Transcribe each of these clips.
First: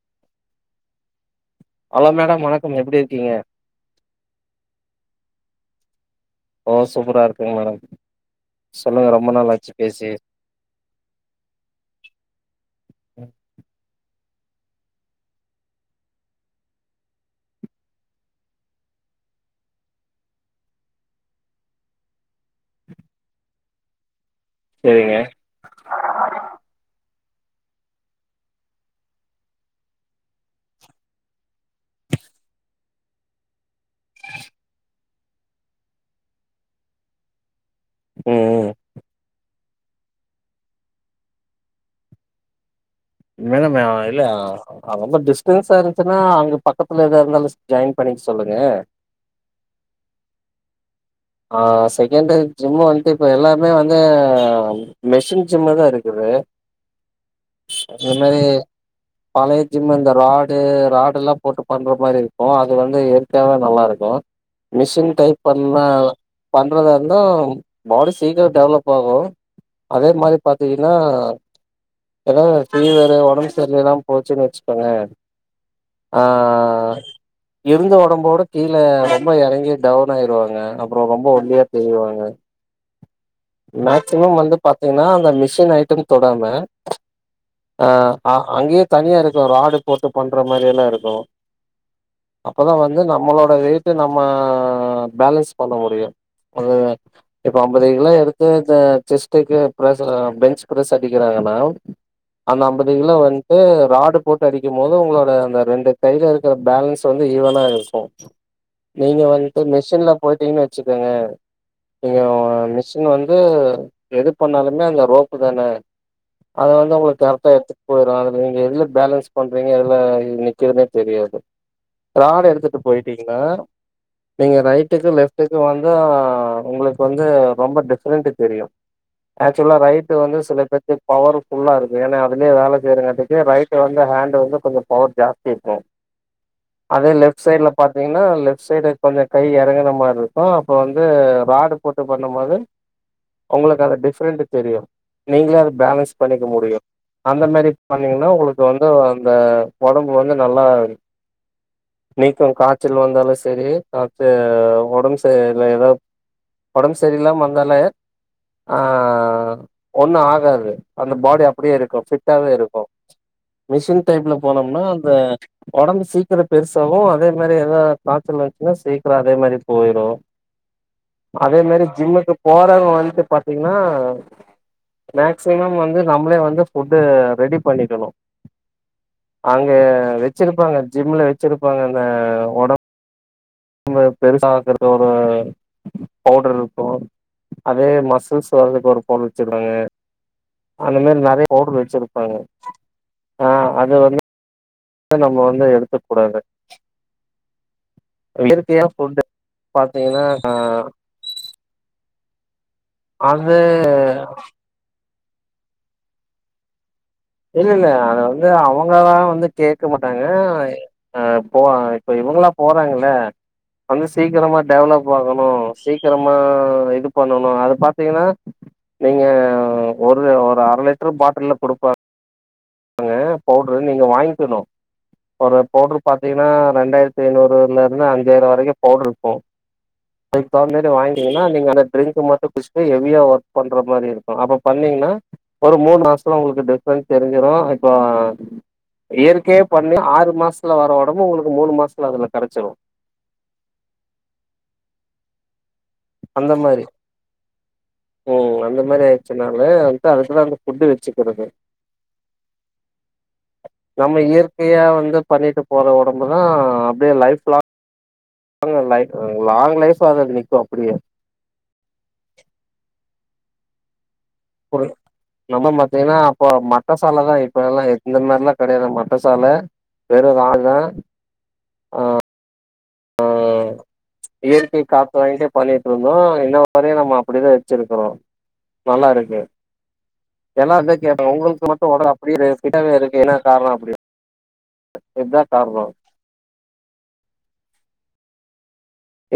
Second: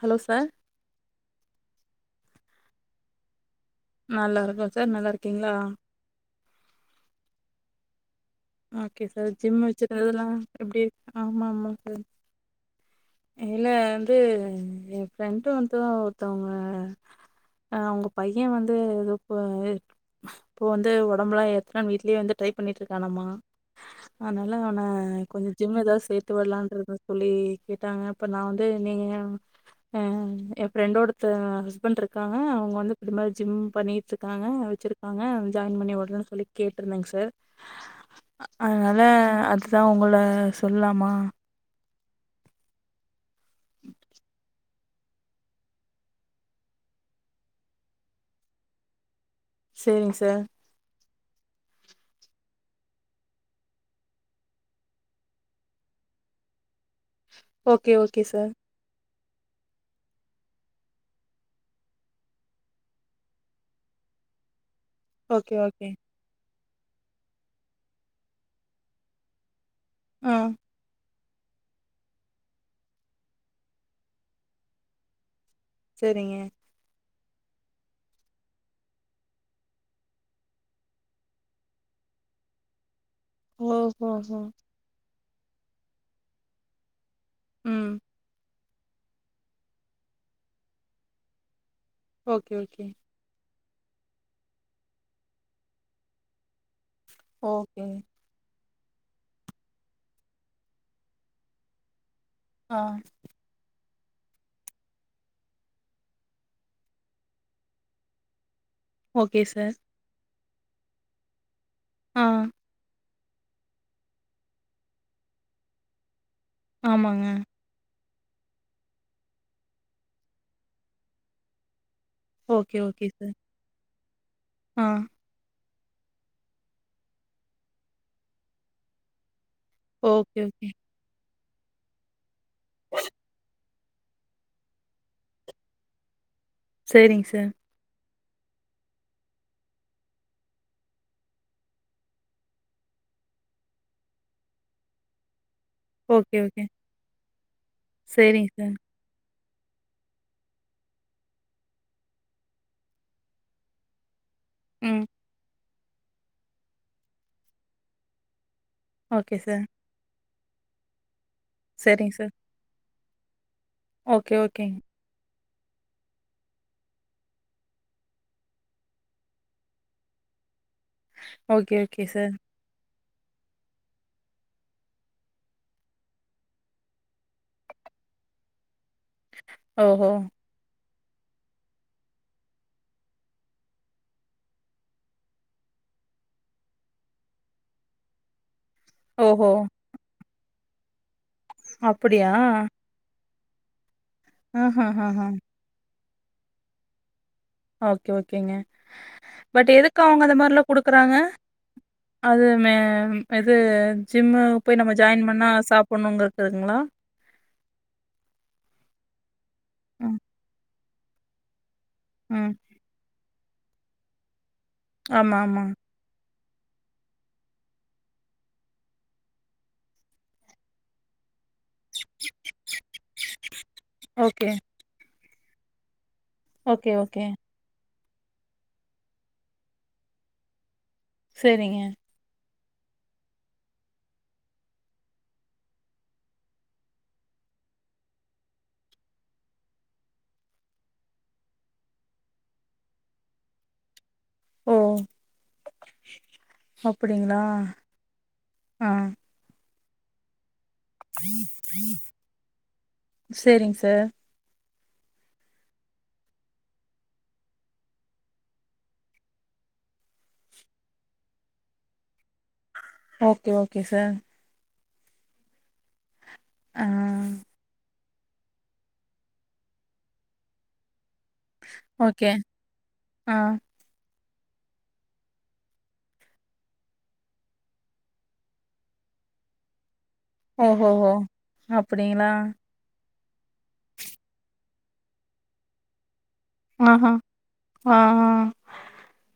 Hello sir hello madam வணக்கம் எப்டி இருக்கீங்க நல்லா இருக்கோ சார் நல்லாருக்கீங்களா ஓ சூப்பரா இருக்கே மேடம் ஓகே சொல்லுங்க ரொம்ப சார் நாள் ஜிம் ஆச்சு பேசி வச்சிருந்ததெல்லா எப்டி ஆமா ஆமா இல்ல வந்து ஏ பிரண்ட்டு வந்து ஒருத்தவங்க ஆ அவங்க பைய வந்து எதோ ப இப்போ வந்து ஒடம்புலா ஏத்துன வீட்லயே வந்து டைப் பண்ணிட்ருக்கானம்மா அதனால அவன சேரிங்க கொஞ்ச ஜிம் ஏதாவது சேத்து விடலானண்ருக்கோ சொல்லி கேட்டாங்க இப்ப நா வந்து நீங்க அ ஏ ஃப்ரெண்டோட தா பண்ட்ருக்காங்க அவங்க வந்து இது மாரி ஜிம் பண்ணிட்ருக்காங்க வெச்சிருக்காங்க ஜாயின் பண்ணி ஓட்றனே சொல்லி கேட்ருந்தேங்க சார் ம் அ ம் அதனால அது தா உங்கள சொல்லாமா மேடம் அவ இல்ல அவங்க டிஸ்ட்டன்சா இருந்துச்சுன்னா அங்க பக்கத்துல எதா இருந்தாலு ஸ் ஜாயின் பண்ணிக் சொல்லுங்க சேரிங்க சார் ஆ செக்கேண்ட்டு ஜிம்மு வந்ட்டு இப்ப எல்லாமே வந்து மெஷின் ஜிம்மு தா இருக்குது [inaudible] ஓகே இந்த ஓகே மாரி சார் பழைய ஜிம் இந்த ராடு ராடுல்லா போட்டு பண்ற மாரி இருக்கூ அது வந்து இயற்கையாவே நல்லாருக்கூ மிஷின் டைப் ஓகே பண்ணா ஓகே பண்றதா இருந்தும் பாடி சீக்குரோ டெவலப் ஆகூ அதே ஆ மாரி பாத்தீங்கன்னா ஏதாவ் ஃபீவர்ரு ஒடம்பு சரியிலாம் போச்சுன்னு வெச்சுக்கோங்களே ஆ சேரிங்க இருந்து ஒடம்போட கீழ ரொம்ப எறங்கி டவுன் ஆயிருவாங்க அப்புறோ ரொம்போ ஒல்லியா தெரிவாங்க ஓஹோ மேக்சிமம் ஹோ வந்து பாத்தீங்கன்னா ல மிஷின் ஐட்டம் தொடாம அ ம் ஆ அங்கேயே தனியா இருக்கூ ராடு போட்டு பண்ற மாரி எல்லா இருக்கூ ஓகே அப்பதா ஓகே வந்து நம்மளோட வெய் ட்டு நம்ம பேலன்ஸ் பண்ண முடியும் அதுவே இப்ப ஓகே அம்பது கிலோ எடு [unintelligible] செஸ்டுக்கு ப்ரெஸ்ல பெஞ்ச் ப்ரெஸ் அடிக்கிறாங்கன்னா அந்த ஆ அம்பது கிலோ வந்ட்டு ராட் டு போட்டு அடிக்கும் போது உங்களோட அந்த ரெண்டு கையில இருக்கிற பேலன்ஸ் வந்து ஈவனா இருக்கூ நீங்க ஓகே வந்ட்டு சார் மிஷீன்ல போயிட்டீங்னே வெச்சுக்கோங்க ஆ நீங்க வந்து எது பண்ணாலுமே அந்த ரோப்பு தானே அது வந்து உங்களுக்கு ஆமாங்க கரெக்டா எடுத்துட் போயிரூ அது நீங்க எதுல பேலன்ஸ் பண்றீங்க எதுல நிக்கிதுனே தெரியாது ராடு எடுத்துட்டு ஓகே ஓகே சார் போயிட்டீங்ன்னா நீங்க ஆ ரைட்டுக்கு லெஃப்டுக் இது வந்து உங்களுக்கு வந்து ரொம்ப டிஃப்ரெண்டு தெரியு ஆக்சுவலா ரைட்டு வந்து ஓகே சில ஓகே பேத்துக்கு பவர் புல்லா இருக்கு ஏன்னா அப்படியே வேல செய்ற காட்டிக்கு ரைட் வந்து ஹேண்டு வந்து கொஞ்ச பவர் ஜாஸ்தி இருக்கூ அதே சேரிங்க லெப்ட் சார் சைட்ல பாத்தா பாத்திங்ன்னா லெப்ட் சைடு கொஞ்ச கை எறங்குன மார்ருக்கூ அப்ப வந்து ராடு போட்டு பாத்து னும் போது உங்களுக்கு அது டிஃபரெண்ட் தெரியும் நீங்ளே அது பேலன்ஸ் ஓகே பண்ணிக்க ஓகே முடியு அந்த மாரி பண்ணீங்கன்னா சேரிங்க ஒங்குளுக்கு சார் வந்து த ஒடம்பு வந்து நல்லா நீக்கு காய்ச்சல் வந்தாலு செரி தே ம் ஒடம்பு செ [unintelligible] ஒடம்பு செரில்லாம வந்தாலே ஆ ஓகே சார் ஒன்னு ஆ [unintelligible] அந்த பாடி அப்டியே இருக்கூ சேரிங்க சார் ஃபிட்டாவே இருக்கூ மிஷின் ஓகே டைப்ல ஓகேங்க போனோம்னா அந்த ஒடம்பு சீக்கிர பெருசாவு அதே மாரி ஏதா காச்சல் வஞ்சின்னா சீக்கர அதே மாரி போயிரு அதே ஓகே மேரி ஓகே சார் ஜிம்முக்கு போறவங்க வந்து பாத்தீங்னா மேக்சிமம் வந்து நம்மளே வந்து ஃபுட்டு ரெடி பண்ணிக்கணு அங்கே ஓஹோ வெச்சிருப்பாங்க ஜிம்ல வெச்சிருப்பாங்க அந்த ஒட ம்பு பெருசாக்குறது ஒரு பவுடருருக்கு அதே மசில்ஸ் வர்துக்கு ஒரு பவுட்ரு ஓஹோ வச்சிருபாங்க அந்த மேரி நறைய போடுரு அப்டியா வச்சிருப்பாங்க ஆ அது வந்து ஆஹஹஹ நம்ப வந்து எடுத்துட் கூடாது ஓகே ஓகேங்க இயற்கையா ஃபுட்டு பட் எதுக்கு பாத்தீங்கன்னா அவுங்க அந்த மார்லா குடுக்குறாங்க அதுமே ம் அது இது ஜிம்மு போய் நம்ம ஜாயின் பன்னா சாப்புட்ணுங்குருதுங்ளா இல்லல்ல அது வந்து அவங்கதா வந்து கேட்க ம் மாட்டாங்க ஆ போ [unintelligible] இப்ப இவங்களா ம் போறாங்கல்ல வந்து சீக்கிரமா டெவலப் ஆமா ஆகணு ஆமா சீக்கிரமா [unintelligible] இது பண்ணுனு அது பாத்தீங்கனா நீங்க ஒரு ஒரு அர லிட்ரு பாட்டில்ல குடுப்பா ங்க பவுட்ரு நீங்க ஓகே வாய்ங்க்கணு ஒரு பவுட்ரு பாத்தீங்கனா ஓகே ரண்டாயிரத்தி ஓகே ஐநூறுல மினிமோ அஞ்சாயிர வரைக்கு பவுடர் இருக்கு அதுக்கு தகுந்த வாங்கனிங்கன்னா நீங்க சேரிங்க. அந்த ட்ரிங்க் மட்டு [unintelligible] ஹெவியா ஒர்க் பண்ற மாரி இருக்கு அப்ப பண்ணீங்கன்னா ஒரு மூணு மாசல உங்களுக்கு டிபரன்ஸ் தெரிஞ் சுரு இப்போ இயற்கைய பண்ணி ஆறு மாசத்துல வர ஒடம்பு உங்களுக்கு மூணு மாசத்துல அதுல கரச்சுரு ஓ அந்த மாரி அப்டிங்களா? உம் அந்த மாரி ஆயிடுச்சுனால [unintelligible] சேரிங்க சார் கைய வந்து பண்ணிட்டு போற ஒடம்பு தா அப்டியே லைஃப் லாங் [unintelligible] லாங் லைஃப் நிக்கு அப்டியே ஓகே ஓகே சார் ஒரு நம்ம பாத்தீங்கன்னா இப்ப ஆ மட்ட சால இப்ப எல்லா இந்த மாரிலா கெடையாது மட்ட சல வெறு [unintelligible] ஓகே ஆ இயற்கை காத்து வாங்கிட்டே பண்ணிட்டுருந்தோ இன்ன வரையு நம்ம அப்டிதா வெச்சிருக்கறோ நல்லா இருக்கு எல்லா வந்து ஓஹோஹோ கேப்பாங் உங்களுக்கு அப்டிங்களா? அப்டிய [unintelligible] என்ன காரண அப்டினு இத காரணோ ஆஹ ஆஹ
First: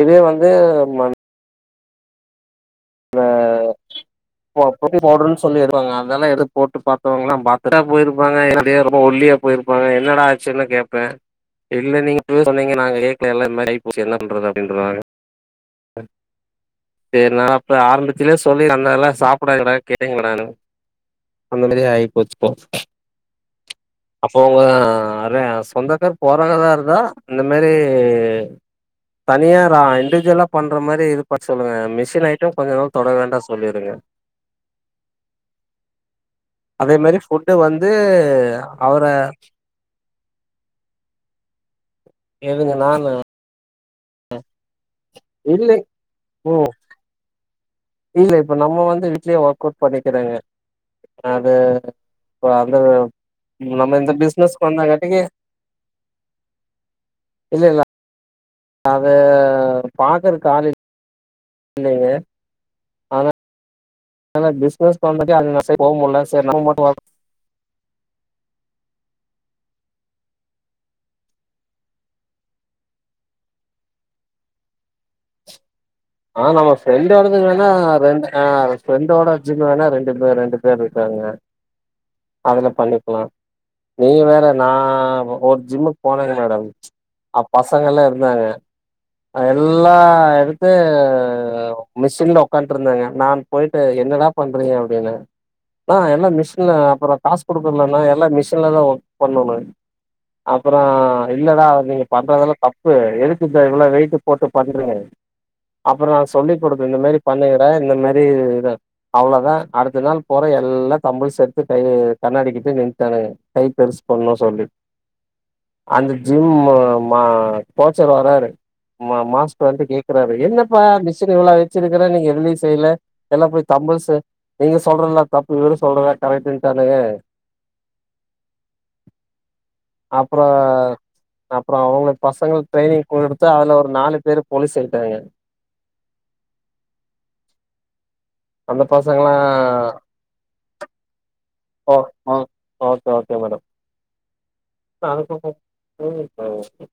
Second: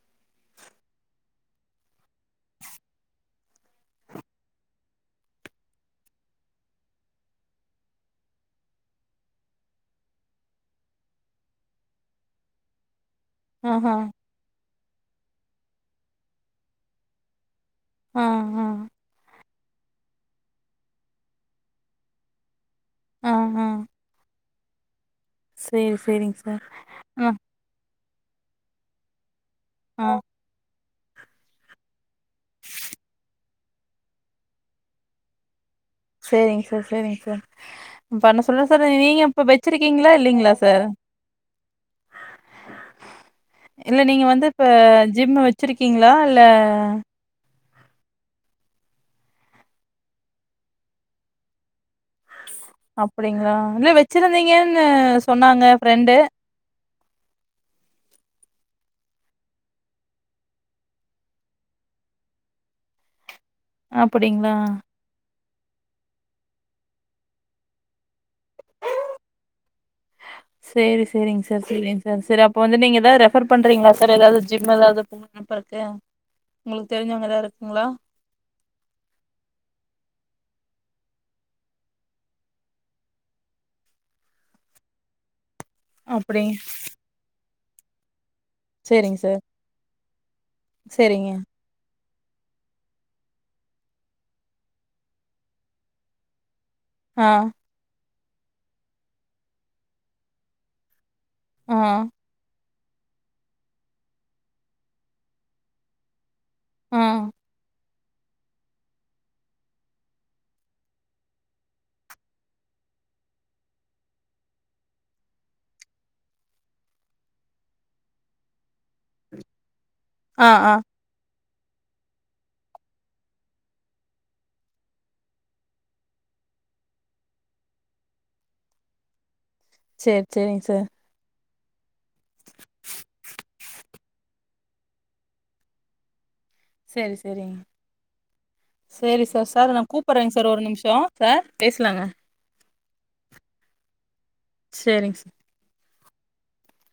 அதே வந்து மண் இந்த போ போதி பவுடர்னு சொல்லிடுவாங்க அதெல்லா எது போட்டு பாத்தவங்கள பாத்துட்டா போயிருப்பாங்க இல்ல ஒல்லியா போயிருப்பாங்க என்னடா ஆச்சுன்னு கேடப்பே இல்ல நீங்க அப்போவே சொன்னீங்க நாங்க எல்லா இந்த மாரி ஆஹா ஆயிபோச் என்ன பண்றது [unintelligible] பெர்னா அப்ப ஆ ஆரம்பத்துலயே சொல்லி ஆ அந்தல்லா சாப் கூட [inaudible] அந்த மாரி ஆயிப்போச்சு இப்போ ஆ ஹ போங்க எ சொந்தக்கார் சார். போறாகதா இருந்தா ஆ இந்த மாரி டு தனியாரா ஆ இன்டுவிஜுவலா பண்ற மாரி இது பாத்து சொல்லுங்க மிஷ் மிஷின் ஐட்டம் கொஞ்ச நாள் தொட வேண்டா சொ சொல்லிடுங்க சேரிங் சார் சேரிங் சார் பண்ண சொல்ற சார் அவர நீங்க இப்ப வச்சிருக்கீங்களா இ இல்லிங்களா சார் எதுங்க நானா இல்ல நீங்க வந்து இப்ப ஜிம்மு இல்லை வச்சிருக்கீங்களா இல்ல ம் இல்ல இப்ப நம்ம வந்து வீட்லயே ஒர்க் அவுட் பண்ணிக்கிறேங்க அது இப்ப அந்த அப்டிங்களா இல்ல நம்ம இந்த பிசினஸ்க்கு வச்சிருந்தீங்கன்னு வந்தங்காட்டிக்கு சொன்னாங்க ஃப்ரெண்டு இல்லல்ல அது பாக்குறக்கு ஆளு இல்லைங்க ஆனா அதுனால அப்டிங்களா? பிஸ்னஸ் [unintelligible] அதுதா செரி போ முல்ல செரி நம்ம மட்டு [unintelligible] சேரி சேரிங் சார் செரிங்க சார் செரி அப்ப வந்து நீங்க ஏதாது ரெஃபர் பண்றீங்களா சார் ஏதாவது ஜிம் ஏதாது [unintelligible] ஆ நம்ம ஃப்ரெண்டோடது வேணா ரெண்டு அ ஃப்ரெண்டோட ஜிம்மு வேணா ரெண்டு பேர் ரெண்டு பேர் இருக்காங்க அதுல பண்ணிக்கலா நீங்க வேற நா ஜிம்முக்கு போனேங்க அப்டி மேடம் அப் பசங்க எல்லா இருந்தாங்க எல்லா எடு செரிங்க மிஷின்ல உக்கான்ட்டு இருந்தாங்க நான் போயிட்டு என்னடா பண்றீங்க அப்டின்னே நா எல்லா மிஷ் இல்லனா அப்றோ ஆ காசு குடுக்கனுலனா நல்ல மிஷின்ல தா ஒர்க் பண்ணோ நாங் அப்பறோ இல்லடா ஆ அது நீங்க பண்றதல்லா தப் ப்பு எதுக்கு இந்த இவ்ளோ வெயிட்டு போட்டு பண்றீங்க அப்பறோ சொல்லி் குடுக்கணு ஆ இந்த மாரி பண்ணுகடா இந்த மாரி [unintelligible] இதுதா அவ்ளோதா அடுத்த நாள் போறே எல்லா தம்புல்ஸ் எடுத்து கைல கண்ணாடி கிட்ட நின்டாங்க கை பெரிசு பண்ணோ சொல்லி அந்த ஜிம் மா கோச்சர் வராரு மா மாஸ்டர் வந்து கேக் க்கராரு ஆ ஆ என்னப்பா மிஷின் இவ்ளோ வெய் ச்சிருக்குற நீங்க எதுலியு செய்ல எல்லா போய் தம்புல்ஸு நீங்க சொல்றதுல தப்பு இவரு சொல்றதா கரெட்டுன் டானுங்க சேரி அப்றோ சேரிங்க சார். அப்றோ அவுங்களுக்கு பசங்களுக்கு ட்ரைனிங் கொடுத்து அதுல ஒரு நாலு பேரு போலீஸு ஆய் ட்டாய்ங்க சேரி செரிங் அந்த சேரி பசங்கல்லா சார் சார் நா கூப்பறேங்க சார் ஒரு நிம்ஷோ சார் ஓ பேசலாங்க. ஆ ஓகே ஓகே மேடம் சேரிங்க சார். [unintelligible] [unintelligible]